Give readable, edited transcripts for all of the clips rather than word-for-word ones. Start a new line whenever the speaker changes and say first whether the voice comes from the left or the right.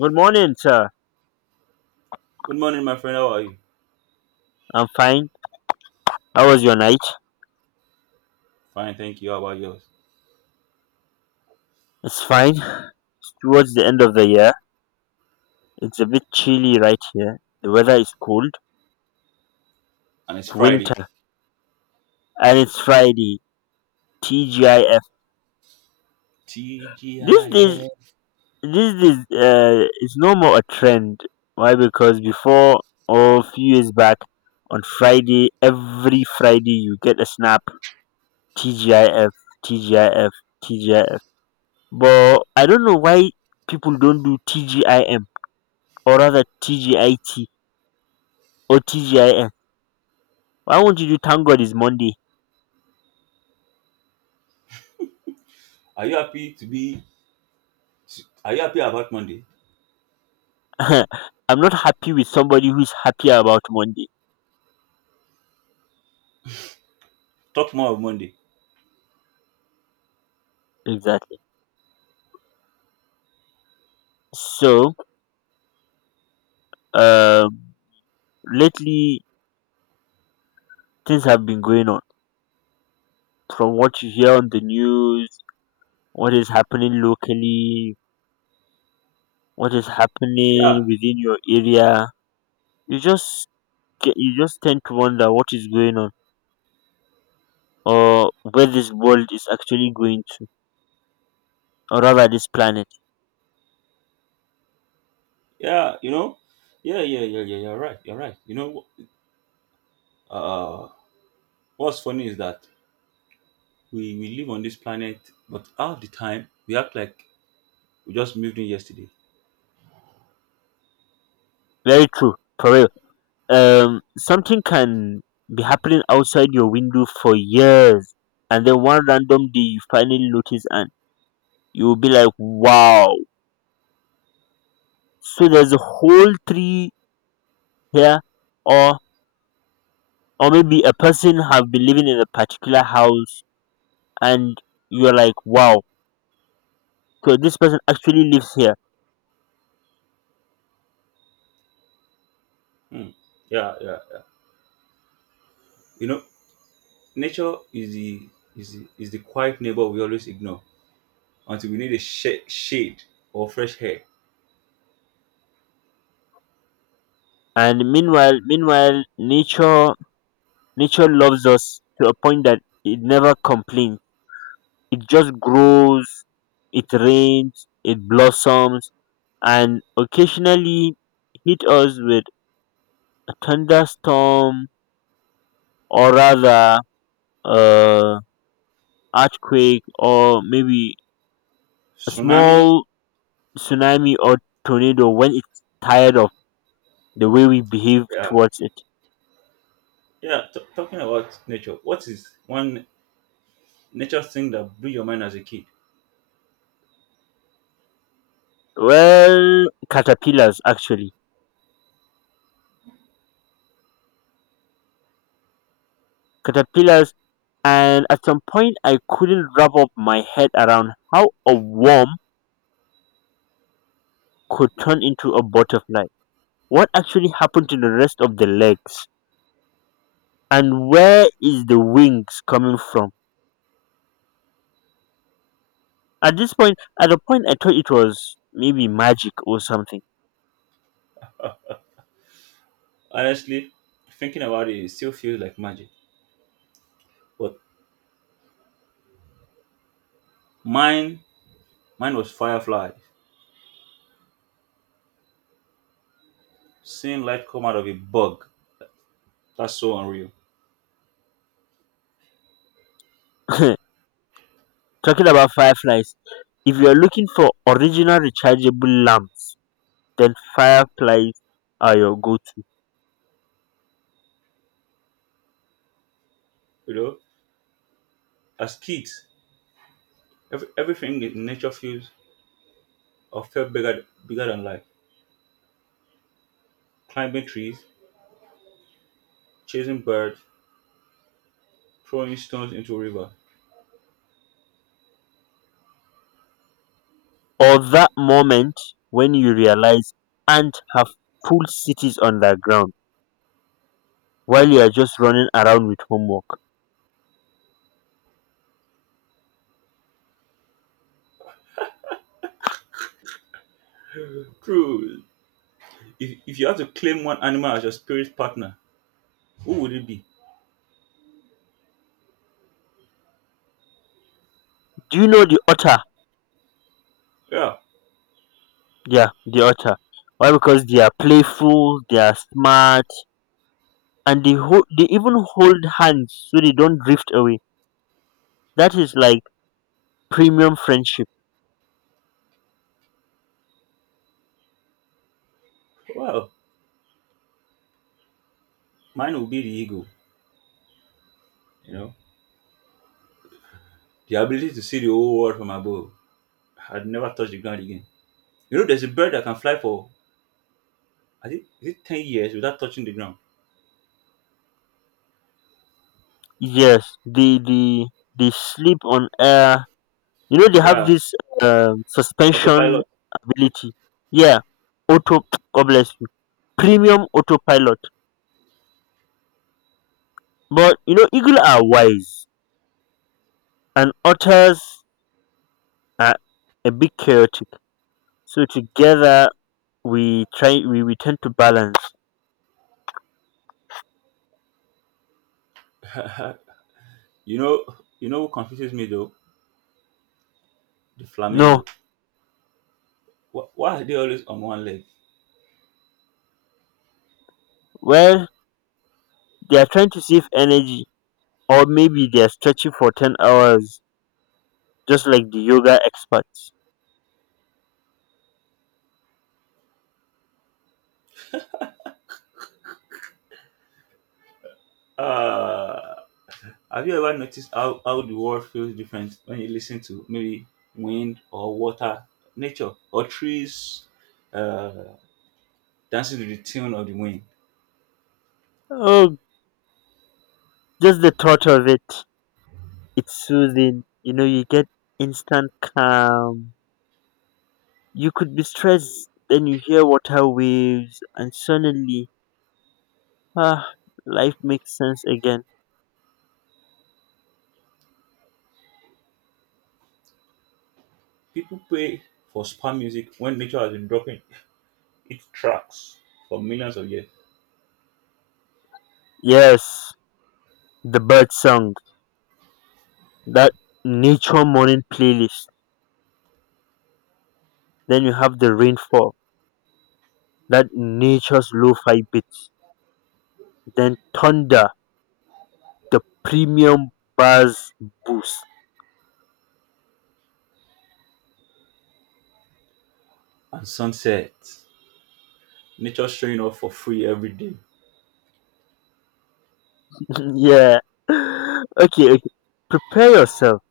left: Good morning, sir.
right: Good morning, my friend. How are you?
left: I'm fine. How was your night?
right: Fine, thank you. How about yours?
left: It's fine. Towards the end of the year, it's a bit chilly right here. The weather is cold.
right: And it's
left: It's winter,
right: Friday.
left: and it's Friday. TGIF. These days,
right: TGIF.
left: these days, it's no more a trend. Why? Because before, or a few years back, on Friday, every Friday, you get a snap. TGIF, TGIF, TGIF. But I don't know why people don't do TGIM or rather TGIT or TGIF. Why won't you do thank God is Monday?
right: Are you happy to be? Are you happy about Monday?
left: I'm not happy with somebody who's happy about Monday.
right: Talk more of Monday.
left: Exactly. So, um, lately things have been going on. From what you hear on the news, what is happening locally, what is
right: Yeah,
left: happening within your area, you just you just tend to wonder what is going on, or where this world is actually going to, or rather this planet.
right: yeah. You know, yeah, yeah, yeah, yeah. You're right. You're right. You know, uh, what's funny is that we live on this planet, but all the time we act like we just moved in yesterday.
left: Very true, for real. Something can be happening outside your window for years, and then one random day you finally notice and you'll be like, wow, so there's a whole tree here, or or maybe a person have been living in a particular house, and you're like, wow, so this person actually lives here.
right: Hmm. Yeah, yeah. You know, nature is the is the, is the quiet neighbor we always ignore until we need a shade or fresh air.
left: And meanwhile nature loves us to a point that it never complains. It just grows, it rains, it blossoms, and occasionally hit us with a thunderstorm, or rather uh, earthquake, or maybe a
right: Tsunami.
left: small tsunami or tornado when it's tired of the way we behave
right: Yeah.
left: towards it.
right: Yeah. Talking about nature, what is one nature thing that blew your mind as a kid?
left: Well, caterpillars actually. Caterpillars, and at some point I couldn't wrap up my head around how a worm could turn into a butterfly. What actually happened to the rest of the legs? And where is the wings coming from? At the point I thought it was maybe magic or something.
right: Honestly, thinking about it, it still feels like magic. But mine, mine was fireflies. Seeing light come out of a bug. That's so unreal.
left: Talking about fireflies, if you are looking for original rechargeable lamps, then fireflies are your go-to.
right: You know, as kids, everything in nature feels or felt bigger, bigger than life. Climbing trees, chasing birds, throwing stones into a river.
left: Or that moment when you realize ants have full cities underground while you are just running around with homework.
right: True. If you had to claim one animal as your spirit partner, who would it be?
left: Do you know the otter?
right: Yeah,
left: Yeah, the otter. Why? Because they are playful, they are smart, and they even hold hands so they don't drift away. That is like premium friendship.
right: well, mine will be the eagle, you know. The ability to see the whole world from above. I'd never touch the ground again. You know, there's a bird that can fly for, I think, is it 10 years without touching the ground?
left: Yes, they sleep on air. You know they have
right: Yeah,
left: this suspension
right: autopilot.
left: ability. Yeah, auto. God bless you. Premium autopilot. But you know eagle are wise, and otters are a bit chaotic. So together we tend to balance.
right: you know, you know what confuses me though? The flamingo.
left: No,
right: Why are they always on one leg?
left: well, they're trying to save energy, or maybe they're stretching for 10 hours, just like the yoga experts.
right: Uh, have you ever noticed how the world feels different when you listen to maybe wind or water, nature, or trees uh, dancing to the tune of the wind?
left: Oh, just the thought of it, it's soothing. You know, you get instant calm. You could be stressed, then you hear water waves, and suddenly, ah, life makes sense again.
right: People pay for spa music when nature has been dropping its tracks for millions of years.
left: Yes, the bird song, that nature morning playlist. Then you have the rainfall, that nature's lo fi beats. Then thunder, the premium buzz boost.
right: And sunsets. Nature showing up for free every day.
left: Yeah. Okay, okay. Prepare yourself.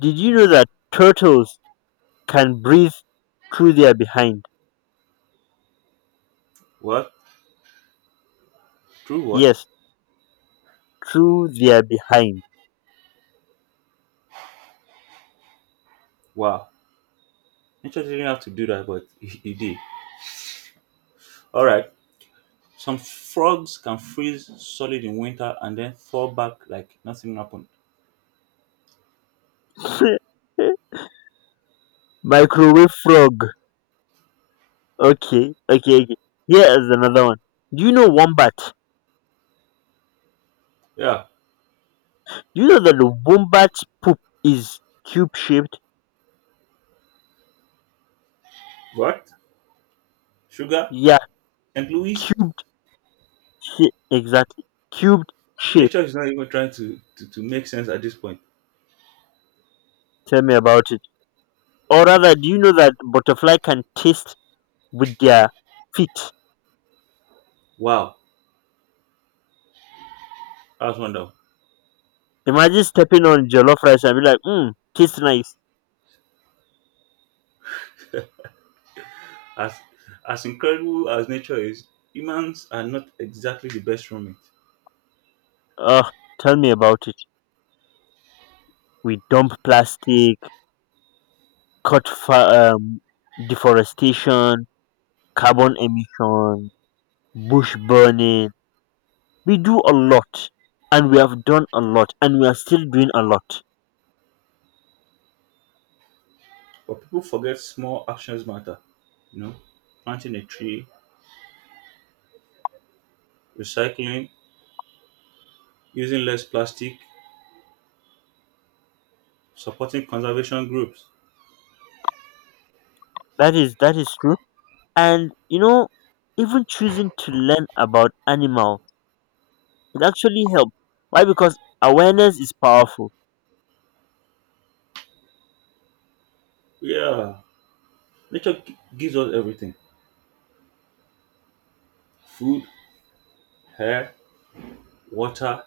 left: Did you know that turtles can breathe through their behind?
right: What? True what?
left: Yes, through their behind.
right: Wow. Nature didn't have to do that, but it did. Alright. Some frogs can freeze solid in winter and then fall back like nothing happened.
left: Microwave frog. Okay, okay, okay. Here is another one. Do you know wombat? Do
right: Yeah.
left: you know that the wombat poop is cube shaped?
right: What? Sugar?
left: Yeah,
right: And Louis?
left: cubed shape. Exactly. Cubed shape.
right: Nature is not even trying to make sense at this point.
left: Tell me about it. Or rather, do you know that butterfly can taste with their feet?
right: Wow. That's wonderful.
left: Imagine stepping on jollof rice and be like, "Mmm, tastes nice."
right: As as incredible as nature is, humans are not exactly the best from.
left: Ugh, tell me about it. We dump plastic, cut fa- um, deforestation, carbon emission, bush burning. We do a lot, and we have done a lot, and we are still doing a lot.
right: But people forget small actions matter. You know, planting a tree, recycling, using less plastic, supporting conservation groups.
left: That is true. And you know, even choosing to learn about animal, it actually helps. Why? Because awareness is powerful.
right: Yeah, nature gives us everything: food, air, water,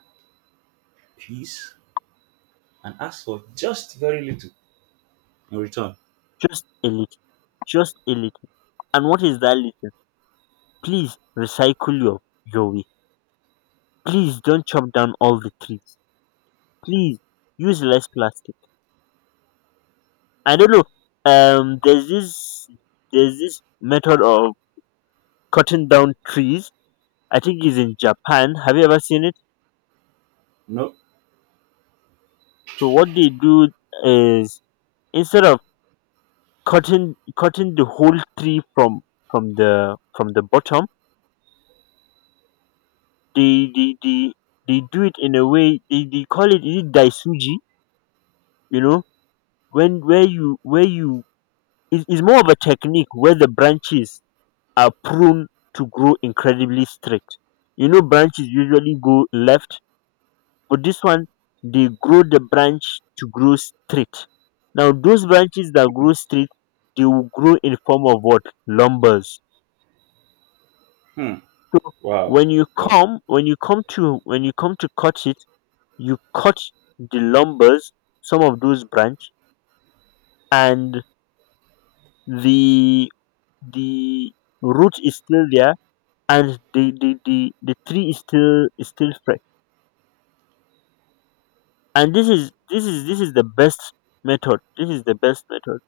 right: peace, and asks for just very little in return.
left: Just a little, just a little. And what is that little? Please recycle your way. Please don't chop down all the trees. Please use less plastic. I don't know. There's this method of cutting down trees. I think it's in Japan. Have you ever seen it?
right: No.
left: So what they do is, instead of cutting the whole tree from the bottom, they they they they do it in a way, they call it, is it daisuji, you know, when where you it's more of a technique where the branches are prone to grow incredibly straight. You know, branches usually go left, but this one, they grow the branch to grow straight. Now those branches that grow straight, they will grow in form of what lumbers.
right: Hmm.
left: So
right: Wow. Wow.
left: when you come to cut it, you cut the lumbers, some of those branch, and the the root is still there, and the tree is still fresh. And this is the best method. This is the best method.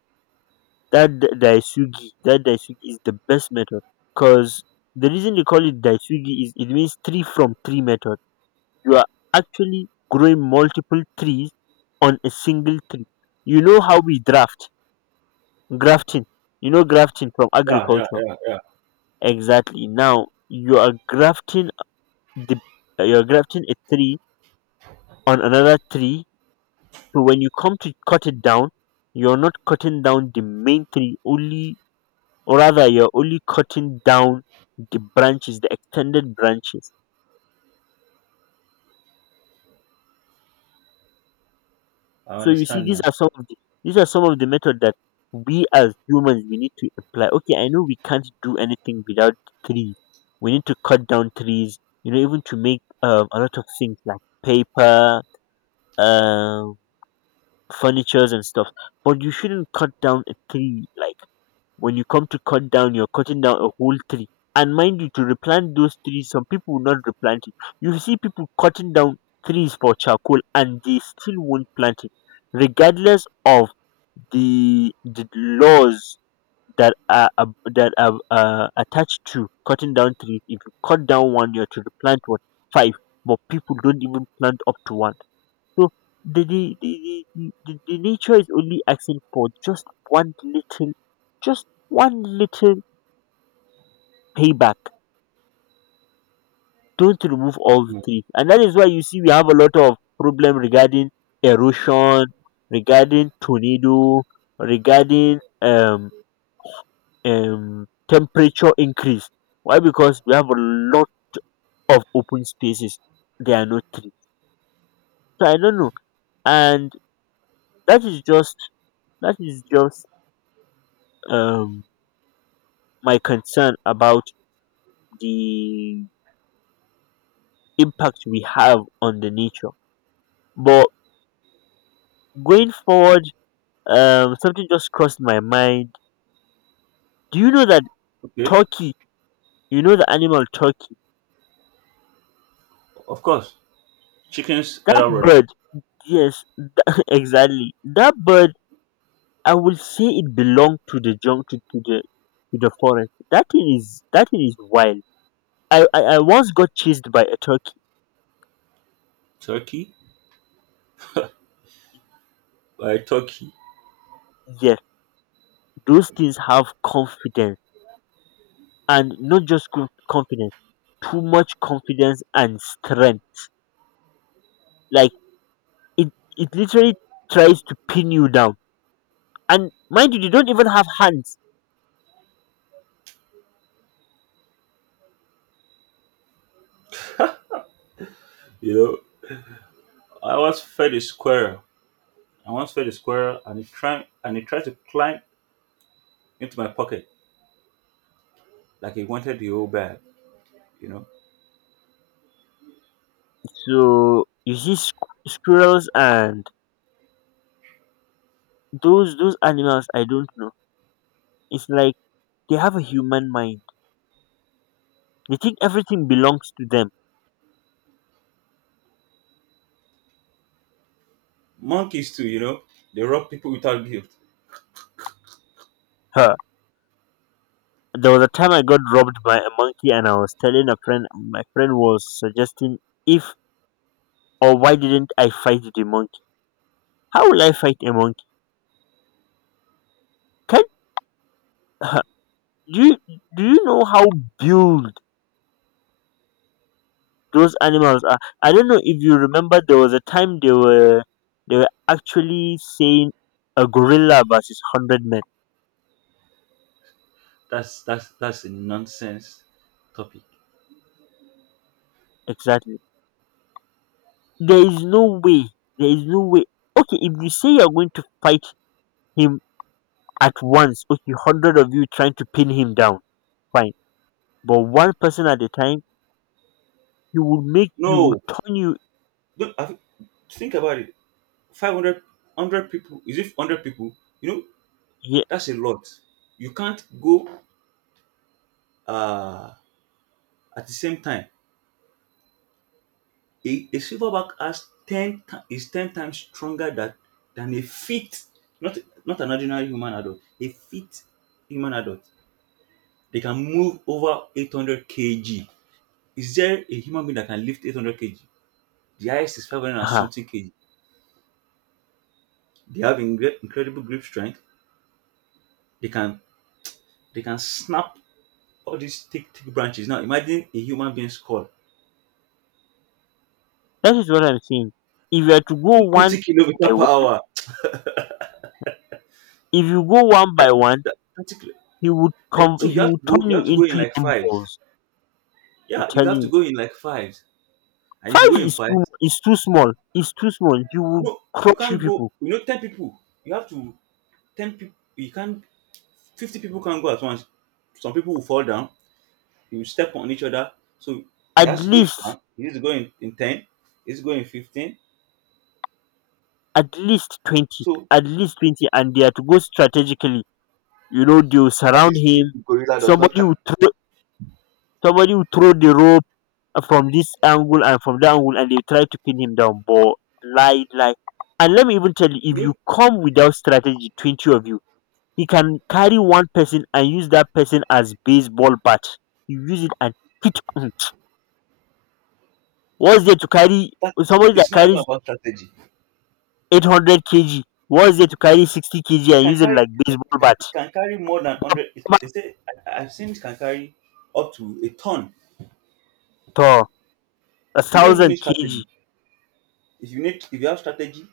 left: That daisugi is the best method, because the reason they call it daisugi is it means tree from tree method. You are actually growing multiple trees on a single tree. You know how we draft grafting, grafting from
right: Yeah. Yeah.
left: agriculture.
right: Yeah. Yeah.
left: Exactly. Now you are grafting the you're grafting a tree on another tree. So when you come to cut it down, you're not cutting down the main tree only, or rather you're only cutting down the extended branches.
right: I
left: So you see,
right: understand now.
left: these are some of the method that we as humans we need to apply. Okay, I know we can't do anything without trees. We need to cut down trees, you know, even to make a lot of things like paper, um, furnitures and stuff. But you shouldn't cut down a tree. Like, when you come to cut down, you're cutting down a whole tree. And mind you, to replant those trees, some people will not replant it. You see people cutting down trees for charcoal, and they still won't plant it, regardless of the laws that are attached to cutting down trees. If you cut down one, you are to plant what, five, but people don't even plant up to one. So the nature is only asking for just one little payback. Don't remove all the
right: Hmm.
left: trees, and that is why you see we have a lot of problem regarding erosion, regarding tornado, regarding temperature increase. Why? Because we have a lot of open spaces. There are no trees. So I don't know. And that is just that is just um, my concern about the impact we have on the nature. But going forward, something just crossed my mind. Do you know that
right: Okay.
left: turkey? You know, the animal turkey.
right: Of course, chickens
left: That
right: elder brother.
left: bird. Yes, exactly. That bird, I will say it belonged to the jungle, to the forest. That thing is wild. I once got chased by a turkey.
right: Turkey? By turkey.
left: Yes, those things have confidence, and not just confidence, too much confidence and strength. Like, it it literally tries to pin you down. And mind you, they don't even have hands.
right: You know, I once fed a squirrel. I once fed a squirrel and it tried to climb into my pocket like it wanted the whole bag, you know.
left: So you see squirrels and those animals. I don't know. It's like they have a human mind. They think everything belongs to them.
right: Monkeys too, they rob people without guilt.
left: Huh. There was a time I got robbed by a monkey, and I was telling a friend, and my friend was suggesting, if or why didn't I fight the monkey? How will I fight a monkey? Can huh. do you do you know how built those animals are? I don't know if you remember. There was a time they were actually saying a gorilla versus 100 men.
right: That's a nonsense topic.
left: Exactly. There is no way. There is no way. Okay, if you say you're going to fight him at once, okay, 100 of you trying to pin him down, fine. But one person at a time, he will make you will
right: No,
left: turn you
right: look, I think about it. 500, people. Is it 100 people? You know,
left: Yeah.
right: that's a lot. You can't go uh, at the same time. A silverback has is 10 times stronger than a fit, not, not an ordinary human adult, a fit human adult. They can move over 800 kg. Is there a human being that can lift 800 kg? The highest is 500 and
left: uh
right: something kg. They have incredible grip strength. They can they can snap all these thick, thick branches. Now imagine a human being's skull.
left: That is what I'm saying. If you are to go one
right: 220 kilometer
left: by
right: per
left: one,
right: hour.
left: If you go one by one,
right: That- 30 kilo-
left: he would
right: that-
left: come.
right: So
left: He
right: you have to
left: will
right: go
left: turn
right: you
left: you
right: have to go in
left: into
right: like
left: young
right: fives.
left: balls. I'm
right: Yeah, you
left: telling
right: have to
left: you,
right: go in like fives. And if you go
left: five
right: in
left: is
right: five,
left: too It's too small. It's too small. You will
right: no, you
left: crush you
right: can't go.
left: people.
right: You know, 10 people. You have to 10 people. You can't. 50 people can't go at once. Some people will fall down. You step on each other. So
left: At
right: there has to be a
left: least
right: plan. You need to go in ten. It's going in 15.
left: at least 20.
right: So
left: At least 20, and they are to go strategically. You know, they will
right: that
left: surround
right: is if
left: him.
right: the gorilla does not.
left: Somebody will throw somebody will throw the rope from this angle and from that angle, and they try to pin him down. But, lie lie, and let me even tell you, if
right: You know
left: you come without strategy, 20 of you, he can carry one person and use that person as baseball bat. You use it and hit, what's there to carry
right: that
left: somebody that
right: it's not even
left: carries
right: about strategy.
left: 800 kg? What's there to carry 60 kg
right: It
left: and
right: can
left: use it
right: carry.
left: like
right: It can, it
left: baseball
right: can
left: bat?
right: it can carry more than 100.
left: Come
right: They
left: on,
right: say I've seen it can carry up to a ton.
left: Thor, a
right: You don't even need
left: thousand
right: strategy.
left: kg
right: If you have strategy,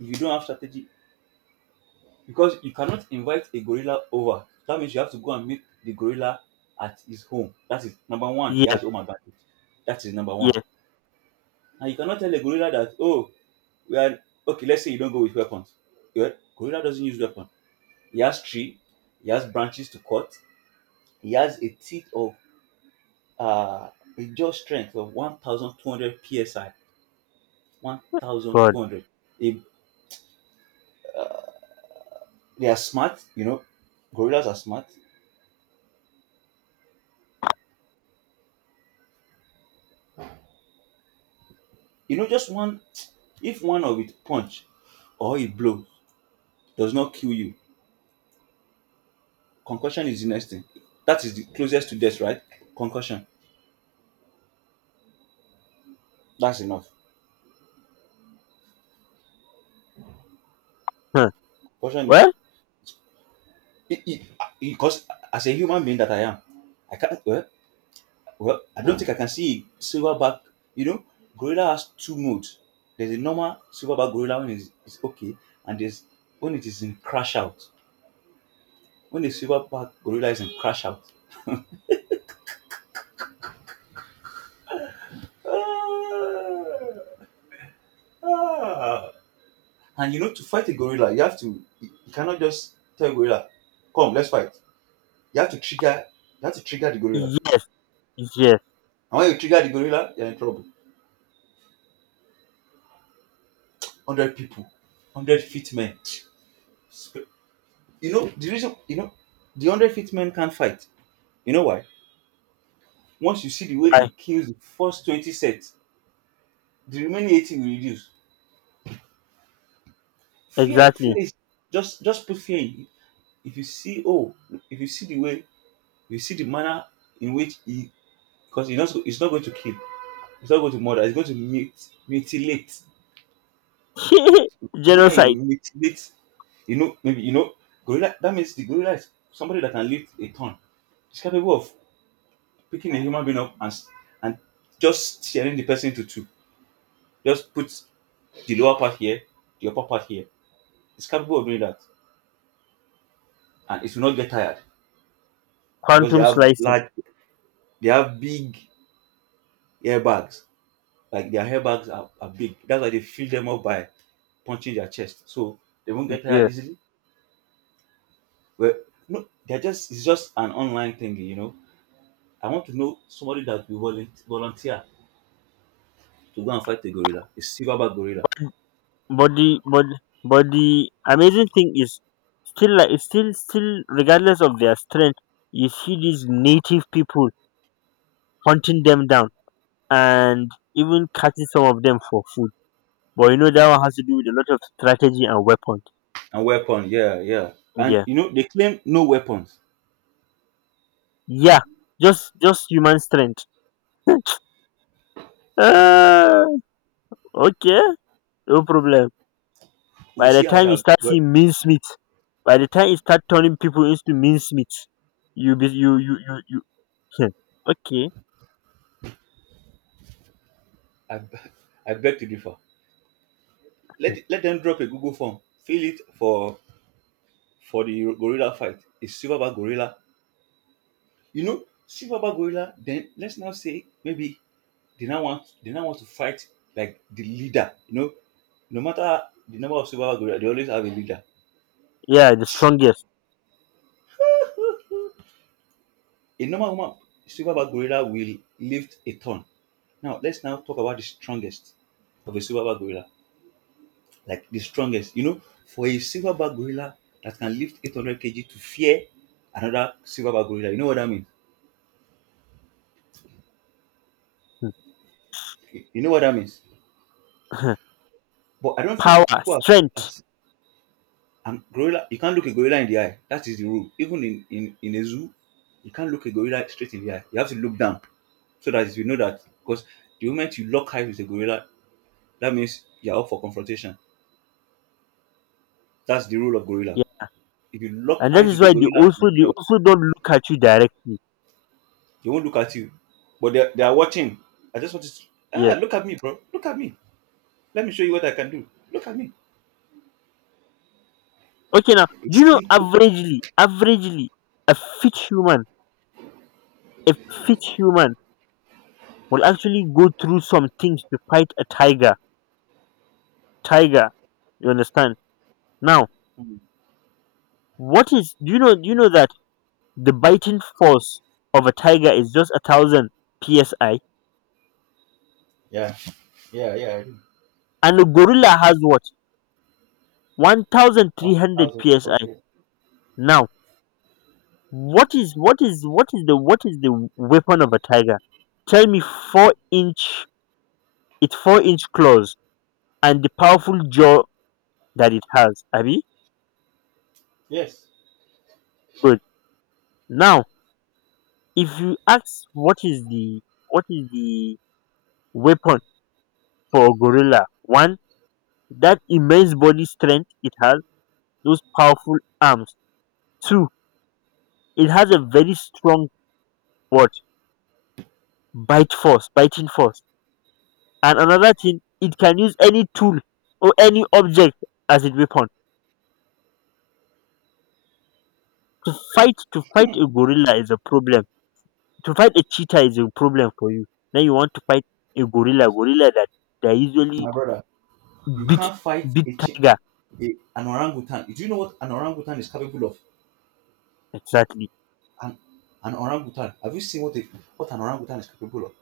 right: if you don't have strategy, because you cannot invite a gorilla over. That means you have to go and meet the gorilla at his home. That is number one. He has
left: Yes,
right: home advantage. That is number one.
left: yes,
right: And you cannot tell a gorilla that, oh, we are, okay, let's say you don't go with weapons. Yeah, gorilla doesn't use weapon. He has tree. He has branches to cut. He has a teeth of uh a jaw strength of 1200 psi.
left: but
right: 1200. They they are smart, you know. Gorillas are smart. You know, just one, if one of it punch or a blow does not kill you, concussion is the next thing. That is the closest to death, right? Concussion. That's enough.
left: huh.
right: Concussion is
left: Well,
right: it, it, because as a human being that I am, I can't. Well, I don't think I can see a silverback. You know, gorilla has two modes. There's a normal silverback gorilla when it's okay, and there's when it is in crash out. When the silverback gorilla is in crash out. Ah, ah. And you know, to fight a gorilla, you have to you cannot just tell a gorilla, come, let's fight. You have to trigger you have to trigger the gorilla.
left: yes, yes.
right: And when you trigger the gorilla, you're in trouble. 100 people, 100 fit men. So, you know, the reason the 100 fit men can't fight. You know why? Once you see the way
left: I,
right: it kills the first 20 sets, the remaining 80 will reduce. Fear
left: exactly.
right: is just put fear in. If you see, oh, if you see the way, if you see the manner in which he, because he's not going to kill. It's not going to murder. It's going to mutilate. The manner it
left: Genocide.
right: mutilates, maybe gorilla. That means the gorilla is somebody that can lift a ton. It's capable of picking a human being up and and just tearing the person into two. Just put the lower part here, the upper part here. It's capable of doing that, and it will not get tired because
left: Quantum slicing.
right: they have big airbags. Like their airbags are big. That's why they fill them up by punching their chest, so they won't get tired
left: Yeah,
right: easily. Well, no, they're just it's just an online thing. I want to know somebody that will volunteer to go and fight a gorilla, a silverback gorilla,
left: body, body, body. Amazing thing is, still, like, it's still regardless of their strength, you see these native people hunting them down, and even catching some of them for food. But you know that one has to do with a lot of strategy and weapons.
right: and weapon. Yeah, yeah. And
left: Yeah,
right: you know they claim no weapons.
left: yeah, just human strength. Ah, okay, no problem.
right: We'll
left: by
right: see
left: the
right: how
left: time you
right: that.
left: start
right: Well,
left: seeing mincemeat, by the time you start turning people into mincemeat, you be you you you, you Hmm. Okay.
right: I, b- I beg to differ.
left: Hmm.
right: Let them drop a Google form, fill it for the gorilla fight. A silverback gorilla. You know, silverback gorilla. Then let's now say maybe they now want to fight like the leader. You know, no matter the number of silverback gorilla, they always have a leader.
left: Yeah, the strongest.
right: A normal woman silverback gorilla will lift a ton. Now let's now talk about the strongest of a silverback gorilla. Like the strongest, you know, for a silverback gorilla that can lift 800 kg to fear another silverback gorilla. You know what that means?
left: Hmm.
right: You know what that means? But I don't
left: Power
right: think people have,
left: strength.
right: have And gorilla, you can't look a gorilla in the eye. That is the rule. Even in a zoo, you can't look a gorilla straight in the eye. You have to look down so that you know that. Because the moment you lock eyes with a gorilla, that means you're up for confrontation. That's the rule of gorilla.
left: Yeah.
right: If you lock
left: And that
right: eyes
left: is
right: with a
left: why they
right: gorilla,
left: also
right: you're in
left: they
right: trouble.
left: also don't look at you directly.
right: They won't look at you, but they are watching. I just want to
left: Yeah.
right: look at me, bro. Look at me. Let me show you what I can do. Look at me.
left: Okay, now do you
right: It's
left: know,
right: simple.
left: averagely, a fit human a fit human will actually go through some things to fight a tiger. Tiger, you understand? Now,
right: Mm.
left: what is do you know that the biting force of a tiger is just 1,000 psi,
right: Yeah, yeah, yeah. I do.
left: and a gorilla has what, one thousand
right: One
left: three hundred
right: thousand.
left: psi.
right: Okay.
left: Now, what is the weapon of a tiger? Tell me. Four inch Its four inch claws and the powerful jaw that it has. Abi,
right: Yes,
left: good. Now, if you ask, what is the what is the weapon for a gorilla? One, that immense body strength it has, those powerful arms. Two, it has a very strong what bite force biting force. And another thing, it can use any tool or any object as a weapon. Fight To fight a gorilla is a problem. To fight a cheetah is a problem for you. Then you want to fight a gorilla, that they usually
right: my brother. You
left: big
right: can't fight
left: big tiger.
right: an orangutan. Do you know what an orangutan is capable of?
left: Exactly,
right: An, an orangutan. Have you seen what an orangutan is capable of?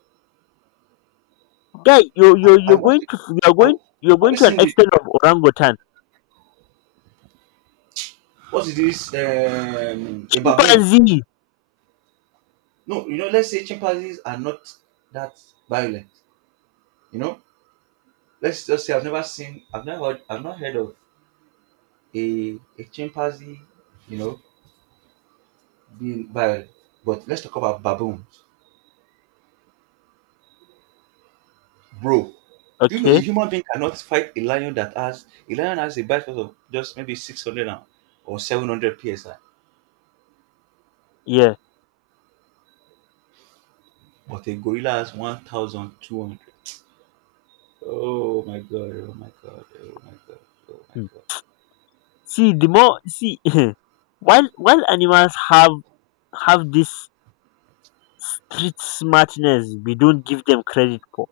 left: guy,
right: I watched it.
left: you're
right: Have
left: going
right: you
left: to an
right: seen the
left: extent of orangutan,
right: what is this? A baboon?
left: chimpanzee.
right: No, you know. Let's say chimpanzees are not that violent. You know. Let's just say I've never seen. I've not heard of a chimpanzee. You know, being violent. But let's talk about baboons. Bro, do you know a
left: Okay.
right: human being cannot fight a lion that has a bite force of just maybe 600 and- or 700 psi,
left: Yeah.
right: but a gorilla has 1200. Oh my god, oh my god, oh my god, oh my
left: Hmm.
right: god.
left: see the more See. While animals have this street smartness, we don't give them credit for.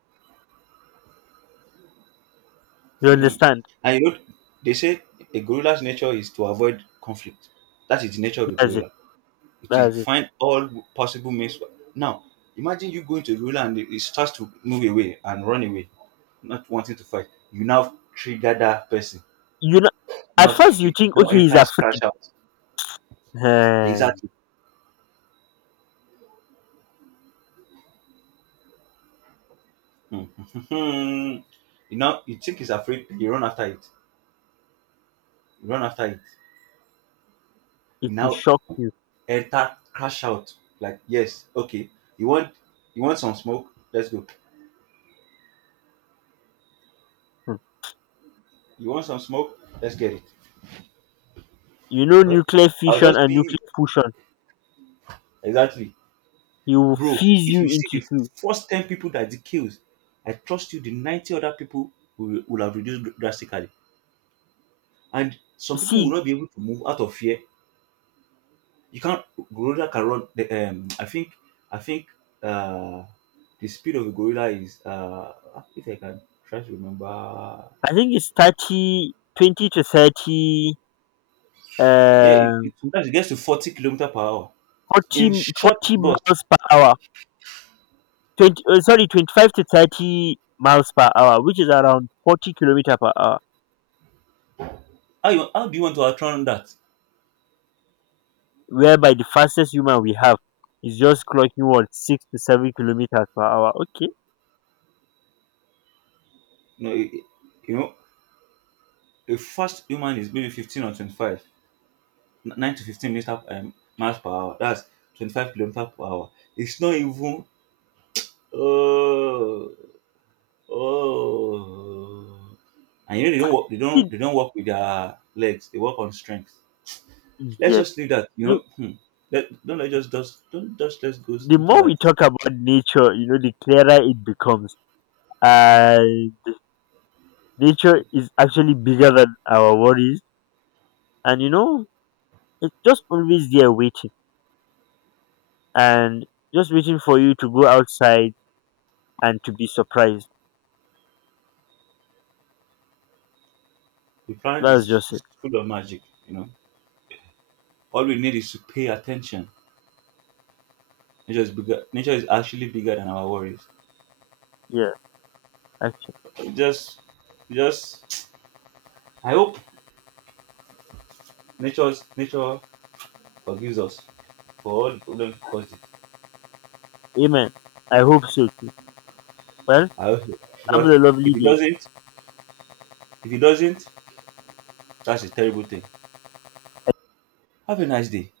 left: You
right: Hmm.
left: understand?
right: And you know, they say a gorilla's nature is to avoid conflict. That is the nature of a
left: That's it.
right: gorilla. It will
left: That's it.
right: find all possible means. Now, imagine you going to a gorilla and it starts to move away and run away, not wanting to fight. You now trigger that person.
left: You know, at
right: Not
left: first you
right: it
left: think,
right: now
left: okay, he's
right: enters
left: afraid.
right: crash out.
left: Eh,
right: Exactly. Mm. you know, you think he's afraid, you run after it. You run after it.
left: it
right: You
left: will
right: now
left: shock you.
right: enter crash out. Like, yes, okay. You want you want some smoke? Let's go.
left: Hmm.
right: You want some smoke? Let's get it.
left: You know,
right: Well,
left: nuclear
right: I'll
left: fission
right: just
left: and
right: be
left: nuclear fusion.
right: exactly.
left: He will
right: Bro,
left: fuse
right: if
left: you
right: you see
left: into
right: the
left: two.
right: first 10 people that he kills, I trust you the 90 other people will have reduced drastically. And some people will
left: See,
right: not be able to move out of fear. You can't. Gorilla can run. The, I think. I think. Uh, the speed of a gorilla is. If I can try to remember.
left: I think it's 30, 20 to 30,
right: Yeah, it,
left: uh,
right: it sometimes it gets to 40 kilometer per hour
left: 40,
right: in short
left: forty
right: bursts.
left: miles per hour. 20, sorry, 25 to 30 miles per hour, which is around 40 kilometer per hour.
right: How do you want to outrun that?
left: Whereby the fastest human we have is just clocking what, 6 to 7 kilometers per hour. Okay.
right: No, you know, a fast human is maybe 15 or 25, 9 to 15 meter miles per hour. That's 25 kilometer per hour. It's not even. Uh, Oh. And you know they don't work. They don't.
left: See,
right: They don't work with their legs. They work on strength. Let's
left: yes.
right: just leave that. You know.
left: Look,
right: Hmm. Let, don't let just don't just let's go
left: the
right: into
left: more we
right: that.
left: talk about nature, you know, the clearer it becomes. And nature is actually bigger than our worries, and you know, it's just always there waiting, and just waiting for you to go outside and to be surprised.
right: The planet
left: That's
right: is,
left: just it.
right: is full of magic. You know. All we need is to pay attention. Nature is bigger. Nature is actually bigger than our worries.
left: Yeah, actually.
right: Just, just. I hope nature forgives us for all the problems we caused it.
left: Amen. I hope so too. Well,
right: I hope so.
left: have
right: Because
left: a lovely
right: if it
left: day.
right: doesn't, if it doesn't, that's a terrible thing. Have a nice day.